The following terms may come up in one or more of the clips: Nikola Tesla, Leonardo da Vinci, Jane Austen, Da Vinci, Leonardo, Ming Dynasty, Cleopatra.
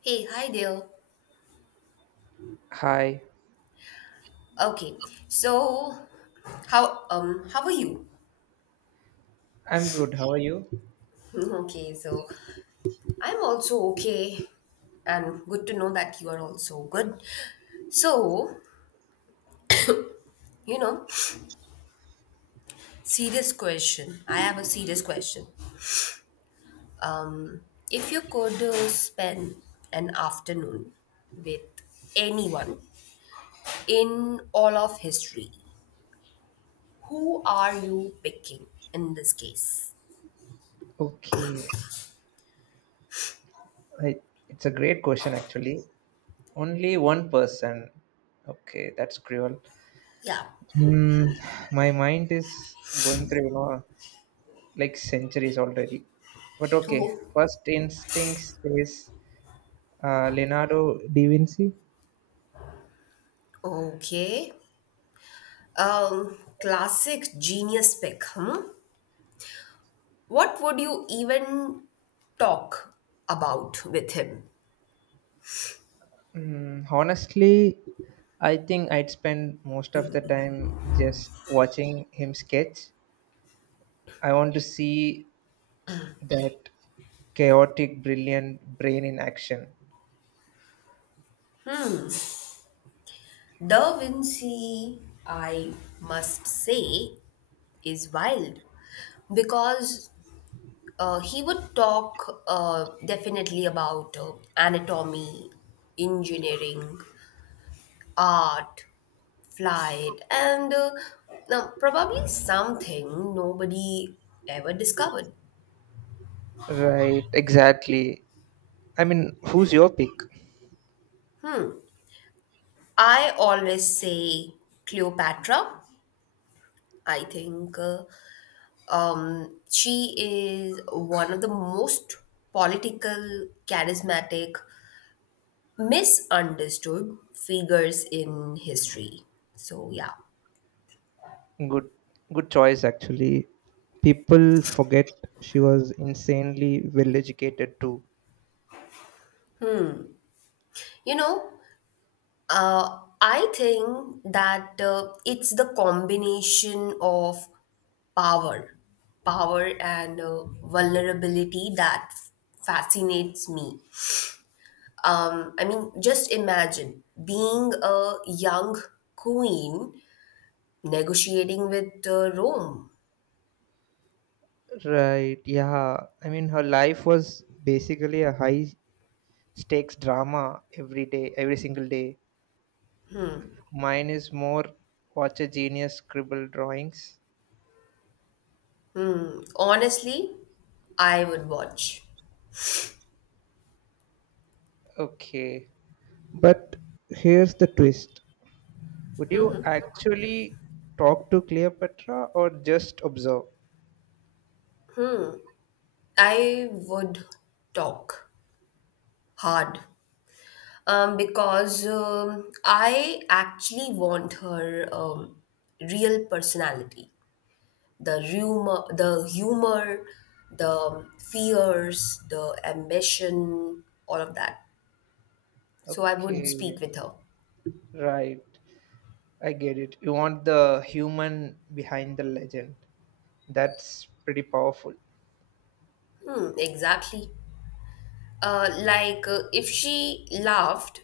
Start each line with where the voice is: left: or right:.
left: Hey, hi there.
right: Hi.
left: Okay, so how are you?
right: I'm good. How are you?
left: Okay, so I'm also okay, and good to know that you are also good. So you know, Serious question. I have a serious question. Um, If you could spend an afternoon with anyone in all of history, who are you picking in this case?
right: Okay. I, it's a great question, actually. Only one person. Okay, that's cruel.
left: Yeah.
right: Hmm. My mind is going through, like centuries already. But okay,
left: Who?
right: first instinct says Leonardo da Vinci.
left: Okay. Classic genius pick, hmm? What would you even talk about with him?
right: Honestly, I think I'd spend most of the time just watching him sketch. I want to see that chaotic brilliant brain in action.
left: Da Vinci, I must say, is wild because he would talk definitely about anatomy, engineering, art, flight, and now probably something nobody ever discovered.
right: Right, exactly. I mean, who's your pick?
left: I always say Cleopatra. I think she is one of the most political, charismatic, misunderstood figures in history. So, yeah.
right: Good, good choice, actually. People forget she was insanely well educated too.
left: You know, I think that it's the combination of power, power and vulnerability that fascinates me. I mean, just imagine being a young queen negotiating with Rome.
right: Right, yeah. I mean, her life was basically a high stakes drama, every day, every single day. Mine is more watch a genius scribble drawings.
left: Honestly, I would watch.
right: Okay, but here's the twist. Would you actually talk to Cleopatra or just observe?
left: I would talk hard because I actually want her real personality, the humor, the fears, the ambition, all of that. So I would
right: Okay,
left: speak with her.
right: right. I get it. You want the human behind the legend. That's pretty powerful.
left: Hmm, exactly. Like if she laughed,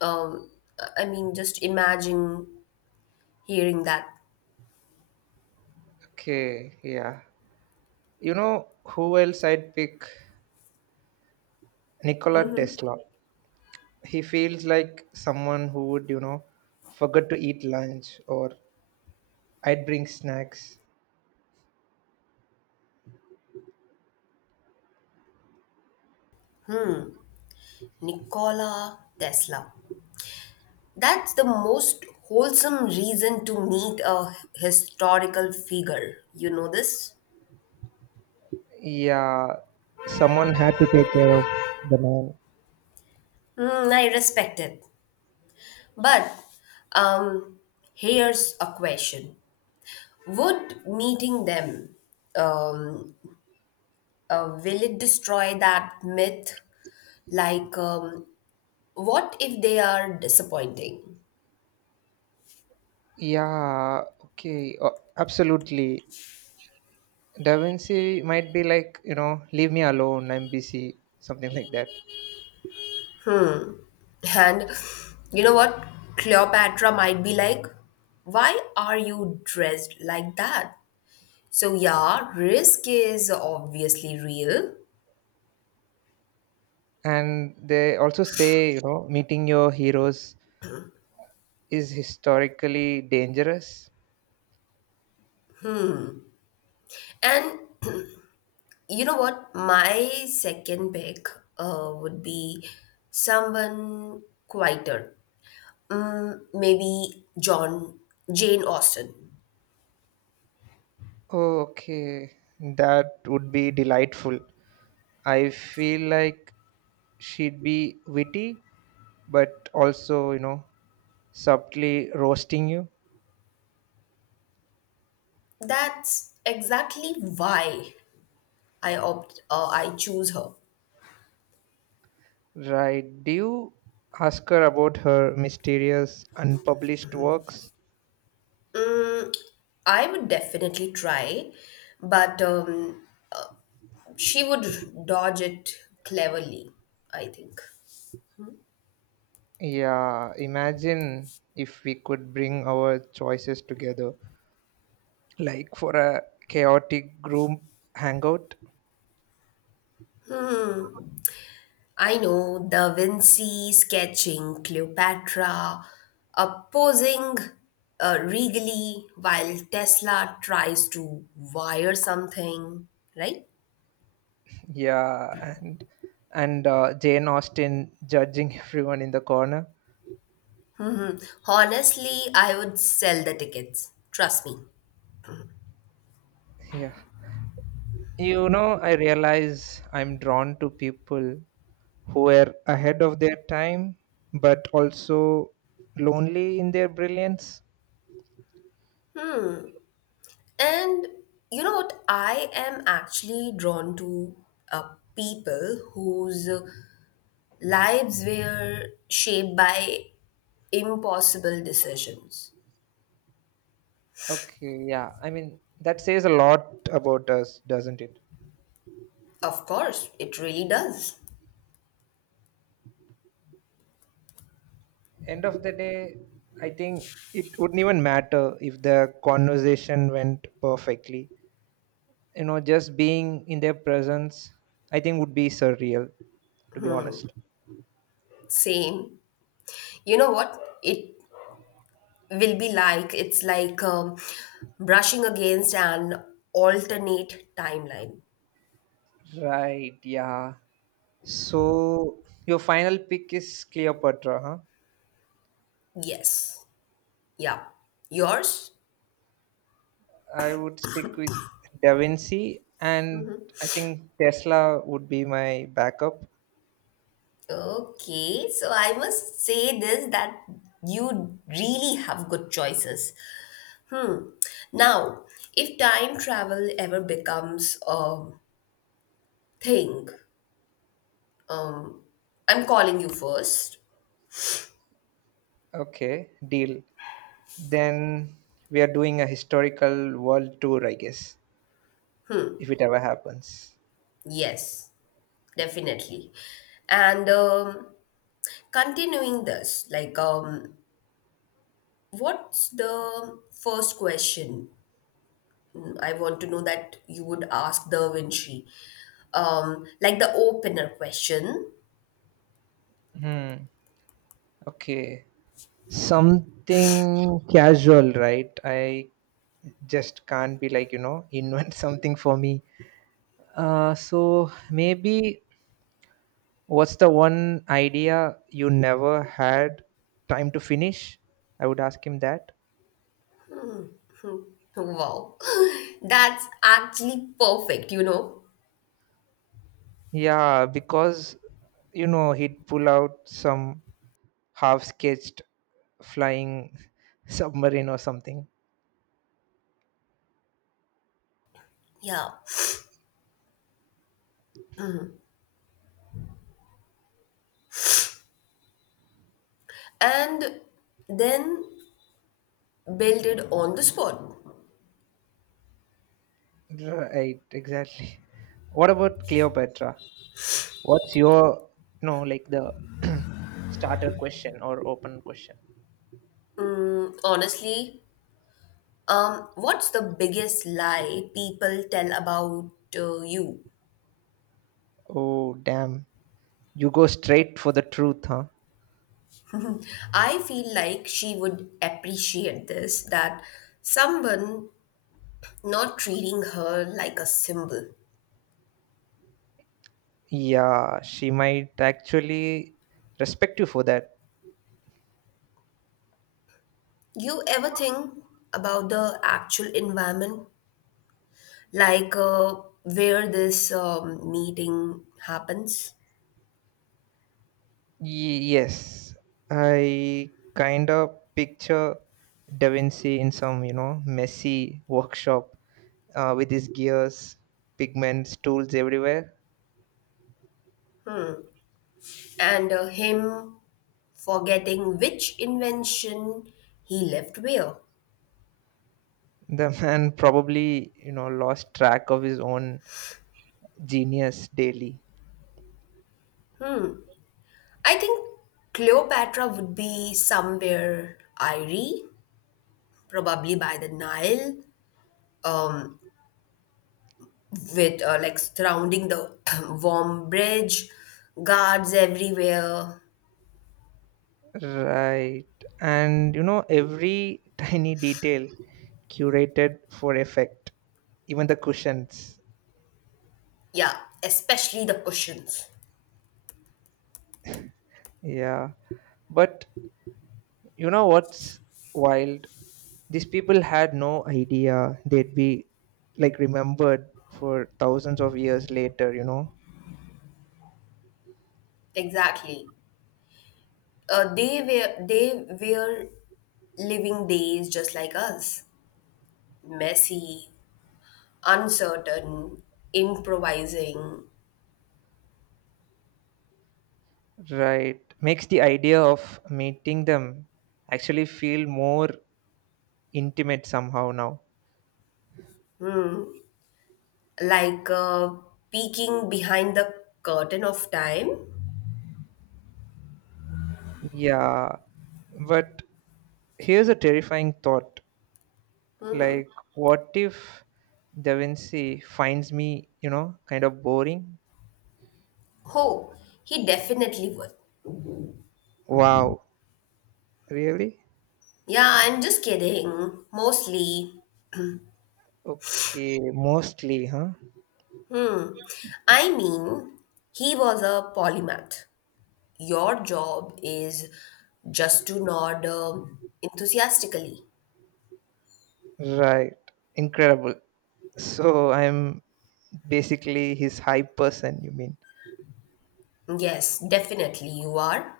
left: um, I mean, just imagine hearing that.
right: Okay, yeah. You know who else I'd pick? Nikola Tesla. He feels like someone who would forget to eat lunch, or I'd bring snacks.
left: Nikola Tesla. That's the most wholesome reason to meet a historical figure. You know this?
right: Yeah, someone had to take care of the man.
left: Hmm, I respect it. But um, here's a question: would meeting them, um, will it destroy that myth? Like, um, what if they are disappointing?
right: Yeah, okay, absolutely. Da Vinci might be like, leave me alone, I'm busy, something like that.
left: And you know what? Cleopatra might be like, why are you dressed like that? So, yeah, risk is obviously real.
right: And they also say, meeting your heroes is historically dangerous.
left: And you know what? My second pick would be someone quieter. Maybe Jane Austen.
right: Oh, okay, that would be delightful. I feel like she'd be witty, but also subtly roasting you.
left: That's exactly why I choose her.
right: Right. Do you ask her about her mysterious unpublished works?
left: Mm, I would definitely try, but she would dodge it cleverly, I think.
right: Yeah, imagine if we could bring our choices together, like for a chaotic group hangout.
left: I know Da Vinci sketching Cleopatra, posing regally while Tesla tries to wire something, right?
right: Yeah, and Jane Austen judging everyone in the corner.
left: Honestly, I would sell the tickets. Trust me.
right: Yeah, I realize I'm drawn to people who were ahead of their time, but also lonely in their brilliance.
left: And you know what? I am actually drawn to uh, people whose lives were shaped by impossible decisions.
right: Okay, yeah, I mean that says a lot about us, doesn't it?
left: Of course, it really does.
right: End of the day, I think it wouldn't even matter if the conversation went perfectly. Just being in their presence, I think would be surreal, to be honest.
left: Same. You know what? It's like brushing against an alternate timeline.
right: Right, yeah. So your final pick is Cleopatra, huh?
left: Yes. Yeah. Yours?
right: I would stick with Da Vinci, and I think Tesla would be my backup.
left: Okay. So I must say this that you really have good choices. Now, if time travel ever becomes a thing, um, I'm calling you first.
right: Okay, deal. Then we are doing a historical world tour, I guess, if it ever happens.
left: Yes. Definitely. And continuing this, what's the first question mm, I want to know that you would ask the Vinci? Like the opener question.
right: Hmm. Okay. Something casual, right? I just can't be like, invent something for me. So maybe, what's the one idea you never had time to finish? I would ask him that.
left: Wow, that's actually perfect, you know?
right: Yeah, because, he'd pull out some half sketched flying submarine or something.
left: Yeah. And then build it on the spot.
right: Right, exactly. What about Cleopatra? What's your, no, like the starter question or open question?
left: Mm, honestly, what's the biggest lie people tell about you?
right: Oh damn. You go straight for the truth, huh?
left: I feel like she would appreciate this that someone not treating her like a symbol.
right: Yeah, she might actually respect you for that.
left: You ever think about the actual environment, like uh, where this meeting happens,
right: Yes. I kind of picture Da Vinci in some messy workshop with his gears, pigments, tools everywhere.
left: and him forgetting which invention he left where?
right: The man probably lost track of his own genius daily.
left: I think Cleopatra would be somewhere airy, probably by the Nile, um, with surrounding the warm bridge, guards everywhere.
right: Right. And every tiny detail curated for effect, even the cushions.
left: Yeah, especially the cushions.
right: Yeah. But you know what's wild? These people had no idea they'd be like remembered for thousands of years later, you know?
left: Exactly. They were living days just like us, messy, uncertain, improvising.
right: Right. Makes the idea of meeting them actually feel more intimate somehow now.
left: Mm. Like peeking behind the curtain of time.
right: Yeah. But here's a terrifying thought. Like, what if Da Vinci finds me kind of boring?
left: Oh, he definitely would.
right: Wow, really?
left: Yeah, I'm just kidding. Mostly.
right: Okay, mostly, huh?
left: I mean, he was a polymath. Your job is just to nod enthusiastically.
right: Right, incredible. So I'm basically his hype person, you mean?
left: Yes, definitely you are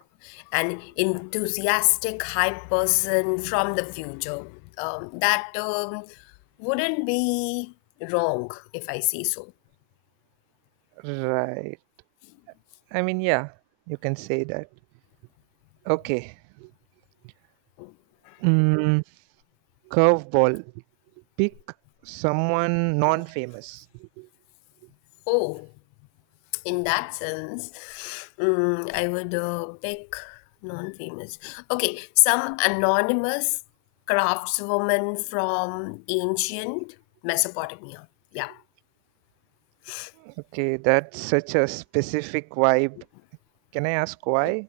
left: an enthusiastic hype person from the future. That wouldn't be wrong if I say so.
right: Right. I mean, yeah, you can say that. Okay. Mm, Curveball. Pick someone non famous.
left: Oh, in that sense I would pick non-famous, okay, some anonymous craftswoman from ancient Mesopotamia, yeah.
right: Okay, that's such a specific vibe. Can I ask why?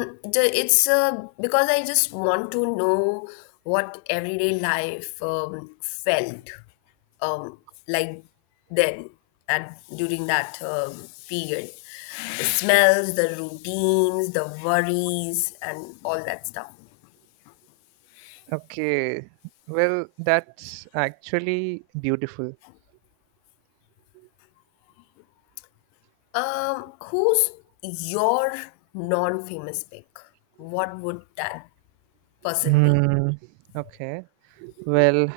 left: It's because I just want to know what everyday life felt um, like then at during that period, the smells, the routines, the worries, and all that stuff.
right: Okay. Well, that's actually beautiful.
left: Who's your non-famous pick? What would that person be?
right: Hmm. Okay. Well,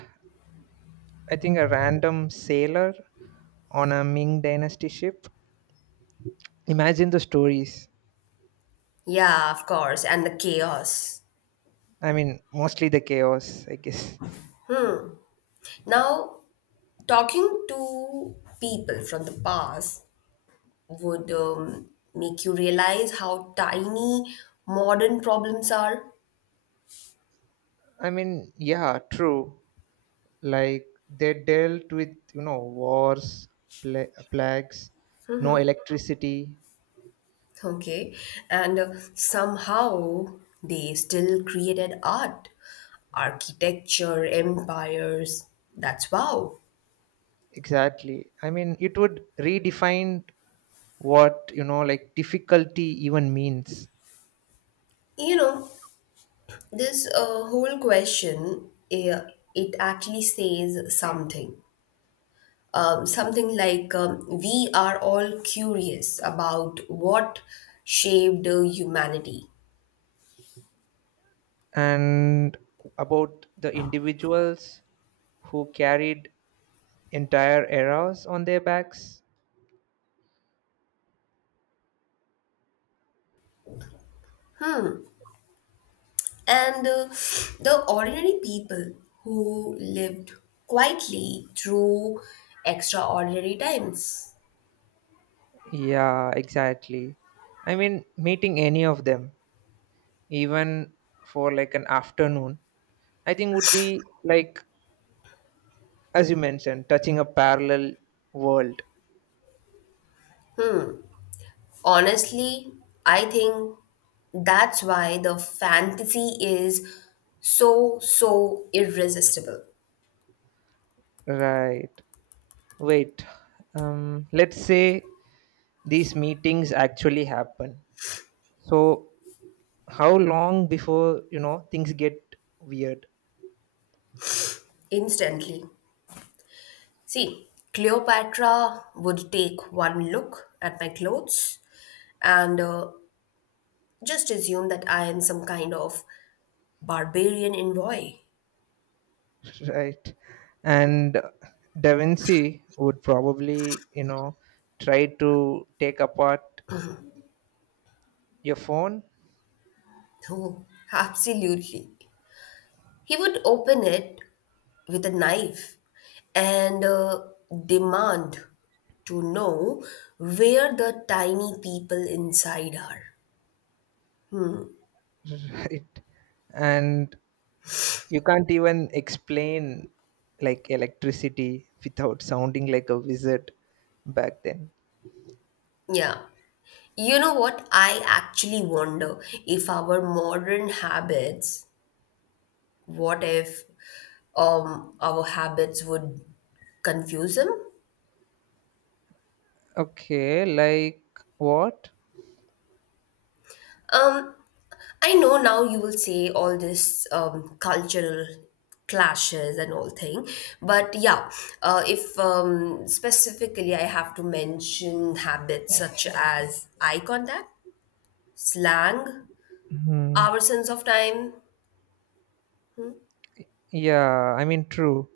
right: I think a random sailor on a Ming Dynasty ship. Imagine the stories.
left: Yeah, of course, and the chaos.
right: I mean, mostly the chaos, I guess.
left: Now, talking to people from the past would make you realize how tiny modern problems are.
right: I mean, yeah, true. Like, they dealt with, wars, plagues, no electricity.
left: Okay, and somehow they still created art, architecture, empires. That's wow.
right: Exactly. I mean, it would redefine what, like difficulty even means.
left: You know, this whole question it actually says something like we are all curious about what shaped humanity
right: And about the individuals who carried entire eras on their backs.
left: and the ordinary people who lived quietly through extraordinary times.
right: Yeah, exactly. I mean, meeting any of them, even for like an afternoon, I think would be like, as you mentioned, touching a parallel world.
left: Honestly, I think that's why the fantasy is so irresistible.
right: Right. Wait. Let's say these meetings actually happen. So, how long before things get weird?
left: Instantly. See, Cleopatra would take one look at my clothes and just assume that I am some kind of barbarian envoy.
right: Right. And Da Vinci would probably try to take apart your phone.
left: Oh, absolutely. He would open it with a knife and demand to know where the tiny people inside are.
right: Right. And you can't even explain like electricity without sounding like a wizard back then.
left: Yeah. You know what? I actually wonder if our modern habits, what if our habits would confuse him.
right: Okay, like what?
left: Um, I know now you will say all this cultural clashes and all thing, but yeah, if specifically I have to mention habits such as eye contact, slang,
right: Hmm.
left: our sense of time,
right: Yeah, I mean, true.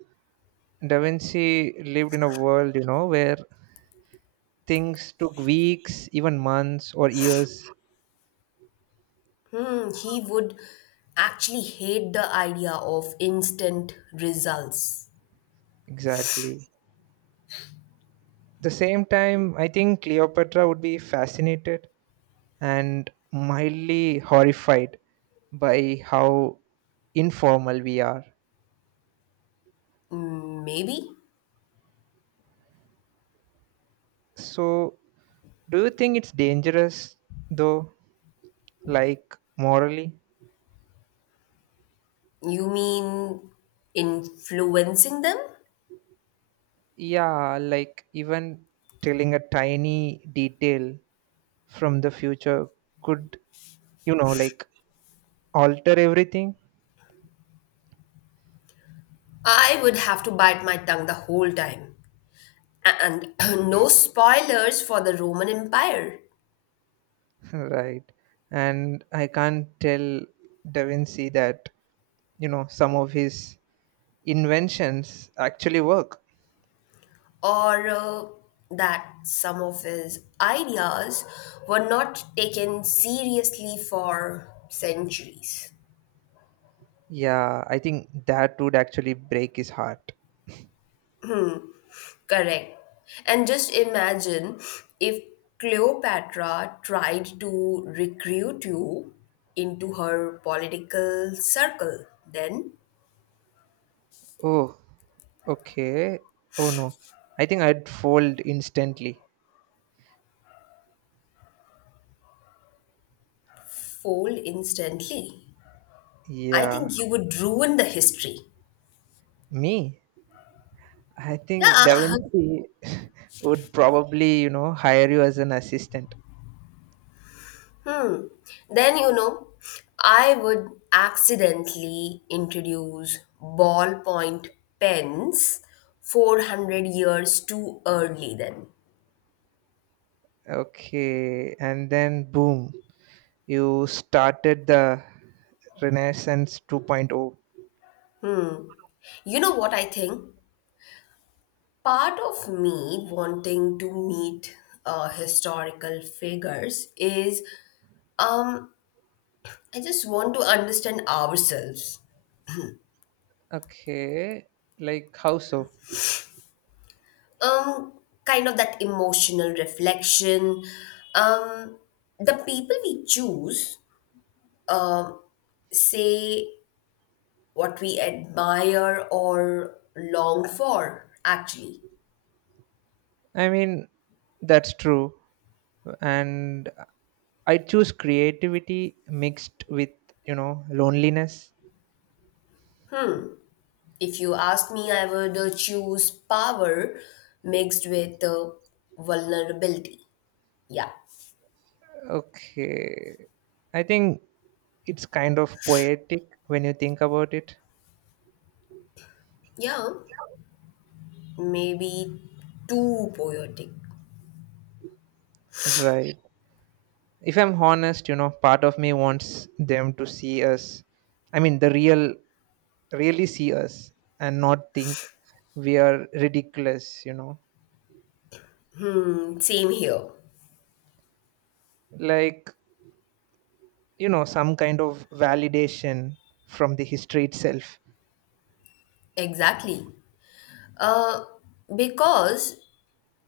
right: Da Vinci lived in a world where things took weeks, even months or years.
left: he would actually hate the idea of instant results.
right: Exactly. The same time, I think Cleopatra would be fascinated and mildly horrified by how informal we are.
left: Maybe
right: So, do you think it's dangerous though, like morally?
left: you mean influencing them?
right: Yeah, like even telling a tiny detail from the future could, like alter everything.
left: I would have to bite my tongue the whole time. And no spoilers for the Roman Empire.
right: Right? And I can't tell Da Vinci that, some of his inventions actually work.
left: Or that some of his ideas were not taken seriously for centuries.
right: Yeah, I think that would actually break his heart.
left: Correct. And just imagine if Cleopatra tried to recruit you into her political circle, then
right: Oh, okay. Oh no. I think I'd fold instantly.
left: fold instantly. I
right: Yeah,
left: think you would ruin the history.
right: me. I think Da
left: Yeah.
right: Vinci would probably hire you as an assistant.
left: Then, you know, I would accidentally introduce ballpoint pens 400 years too early then.
right: Okay, and then boom, you started the Renaissance 2.0.
left: You know what I think? Part of me wanting to meet historical figures is, um, I just want to understand ourselves.
right: Okay, like how so?
left: Um, Kind of that emotional reflection. Um, the people we choose say what we admire or long for, actually.
right: I mean, that's true. And I choose creativity mixed with loneliness.
left: If you ask me, I would choose power mixed with vulnerability. Yeah.
right: Okay. I think it's kind of poetic when you think about it.
left: Yeah. Maybe too poetic.
right: Right. If I'm honest, part of me wants them to see us. I mean, the real, really see us and not think we are ridiculous.
left: Mm, same here.
right: Like, some kind of validation from the history itself.
left: Exactly. Uh, because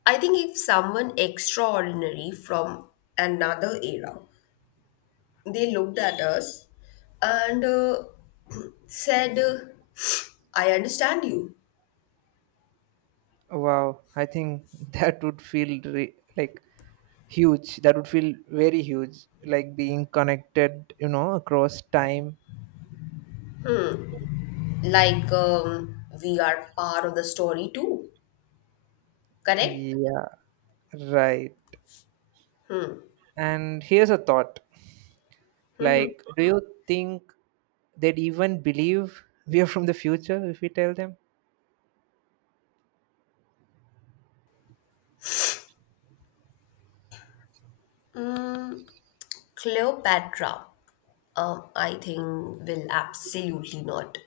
left: I think if someone extraordinary from another era, they looked at us and said, I understand you.
right: Wow. I think that would feel like huge. That would feel very huge, like being connected across time.
left: We are part of the story too, correct?
right: Yeah, right. And here's a thought. Like, do you think they'd even believe we are from the future if we tell them?
left: Mm, Cleopatra, I think, will absolutely not.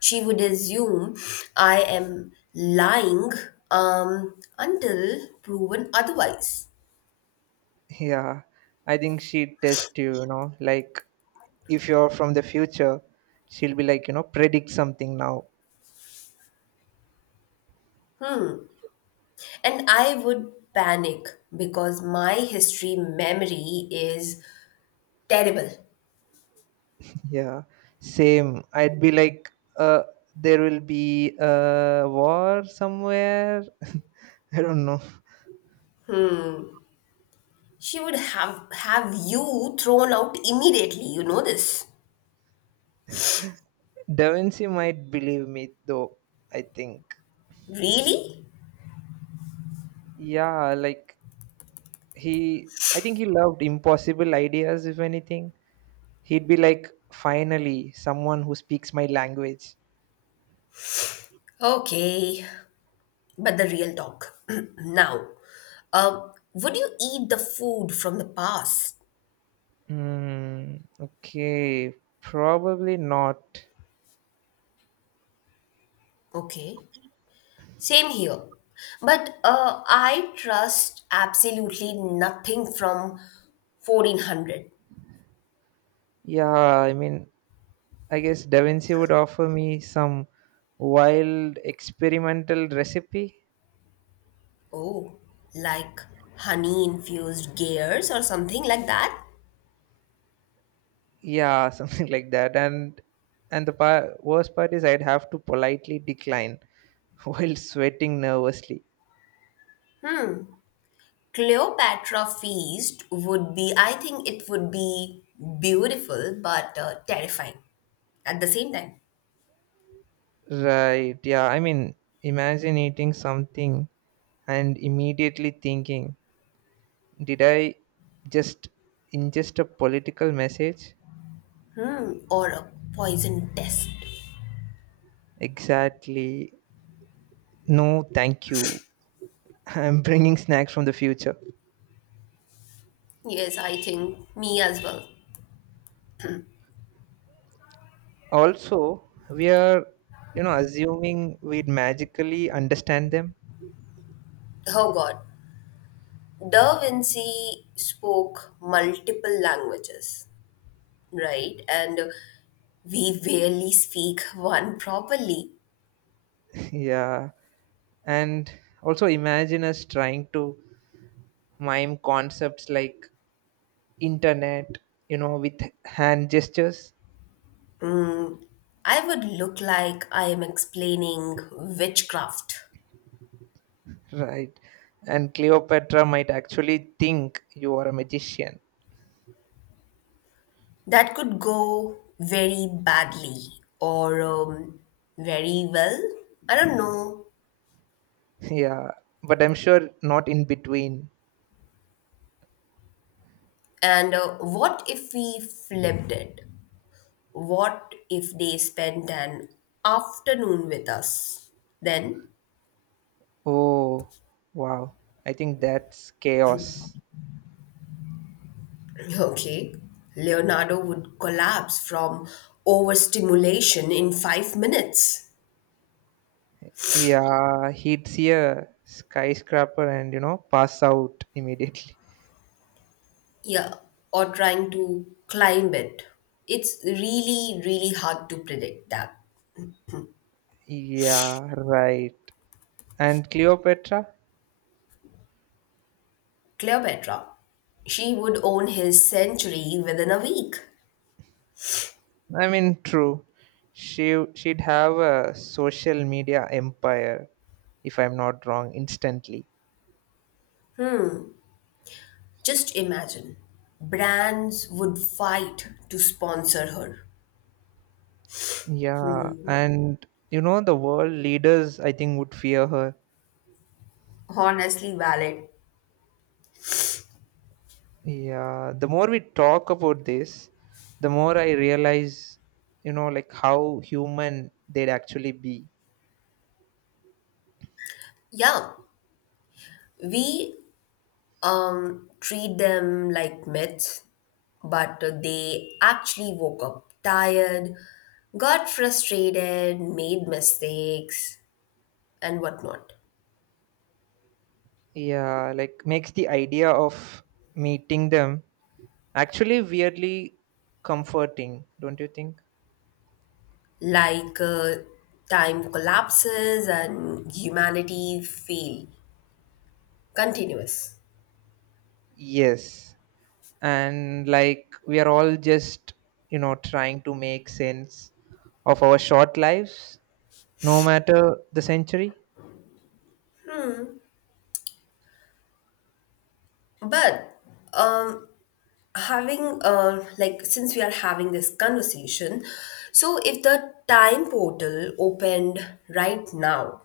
left: She would assume I am lying until proven otherwise.
right: Yeah, I think she'd test you you know like if you're from the future. She'll be like, predict something now.
left: And I would panic because my history memory is terrible.
right: Yeah, same. I'd be like uh there will be a war somewhere. I don't know.
left: She would have you thrown out immediately. You know this.
right: Da Vinci might believe me though, I think.
left: Really?
right: Yeah, like I think he loved impossible ideas, if anything. He'd be like, finally, someone who speaks my language.
left: Okay, but the real talk now, would you eat the food from the past?
right: Hmm, okay, probably not.
left: Okay, same here. But I trust absolutely nothing from 1400.
right: Yeah, I mean, I guess Da Vinci would offer me some wild experimental recipe.
left: Oh, like honey infused gears or something like that?
right: Yeah, something like that. And the worst part is I'd have to politely decline while sweating nervously.
left: Cleopatra feast would be, I think it would be beautiful but terrifying at the same time.
right: Right, yeah. I mean, imagine eating something and immediately thinking, did I just ingest a political message?
left: Hmm, or a poison test.
right: Exactly. No, thank you. I'm bringing snacks from the future.
left: Yes, I think me as well.
right: Also, we are assuming we'd magically understand them.
left: Oh God. Da Vinci spoke multiple languages, right? And we barely speak one properly.
right: Yeah, and also imagine us trying to mime concepts like internet with hand gestures.
left: I would look like I am explaining witchcraft.
right: Right, and Cleopatra might actually think you are a magician.
left: That could go very badly or very well. I don't know.
right: Yeah, but I'm sure not in between.
left: And what if we flipped it? What if they spent an afternoon with us? Then,
right: Oh wow, I think that's chaos.
left: okay, Leonardo would collapse from overstimulation in 5 minutes.
right: Yeah, he'd see a skyscraper and pass out immediately.
left: Yeah, or trying to climb it. It's really, really hard to predict that.
right: Yeah, right. And Cleopatra.
left: Cleopatra, she would own his century within a week.
right: I mean, true. She'd have a social media empire, if I'm not wrong, instantly.
left: Just imagine. Brands would fight to sponsor her.
right: Yeah, and the world leaders I think would fear her.
left: Honestly, valid.
right: Yeah, the more we talk about this, the more I realize, like how human they'd actually be.
left: Yeah, we treat them like myths, but they actually woke up tired, got frustrated, made mistakes, and whatnot.
right: Yeah, like makes the idea of meeting them actually weirdly comforting, don't you think?
left: Like uh, Time collapses and humanity feel continuous.
right: Yes, and like we are all just trying to make sense of our short lives, no matter the century.
left: But um, having like since we are having this conversation, so if the time portal opened right now,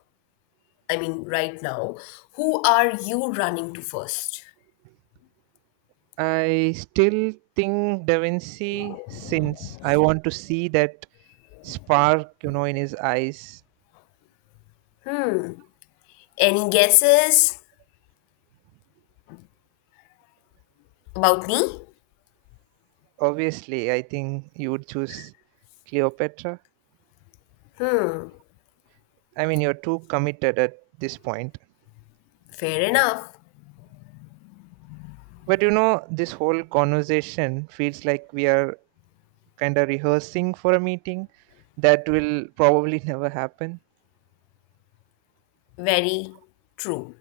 left: I mean, right now, who are you running to first?
right: I still think Da Vinci, since I want to see that spark in his eyes.
left: Any guesses about me?
right: Obviously, I think you would choose Cleopatra. I mean, you're too committed at this point.
left: Fair enough.
right: But you know, this whole conversation feels like we are kind of rehearsing for a meeting that will probably never happen.
left: Very true.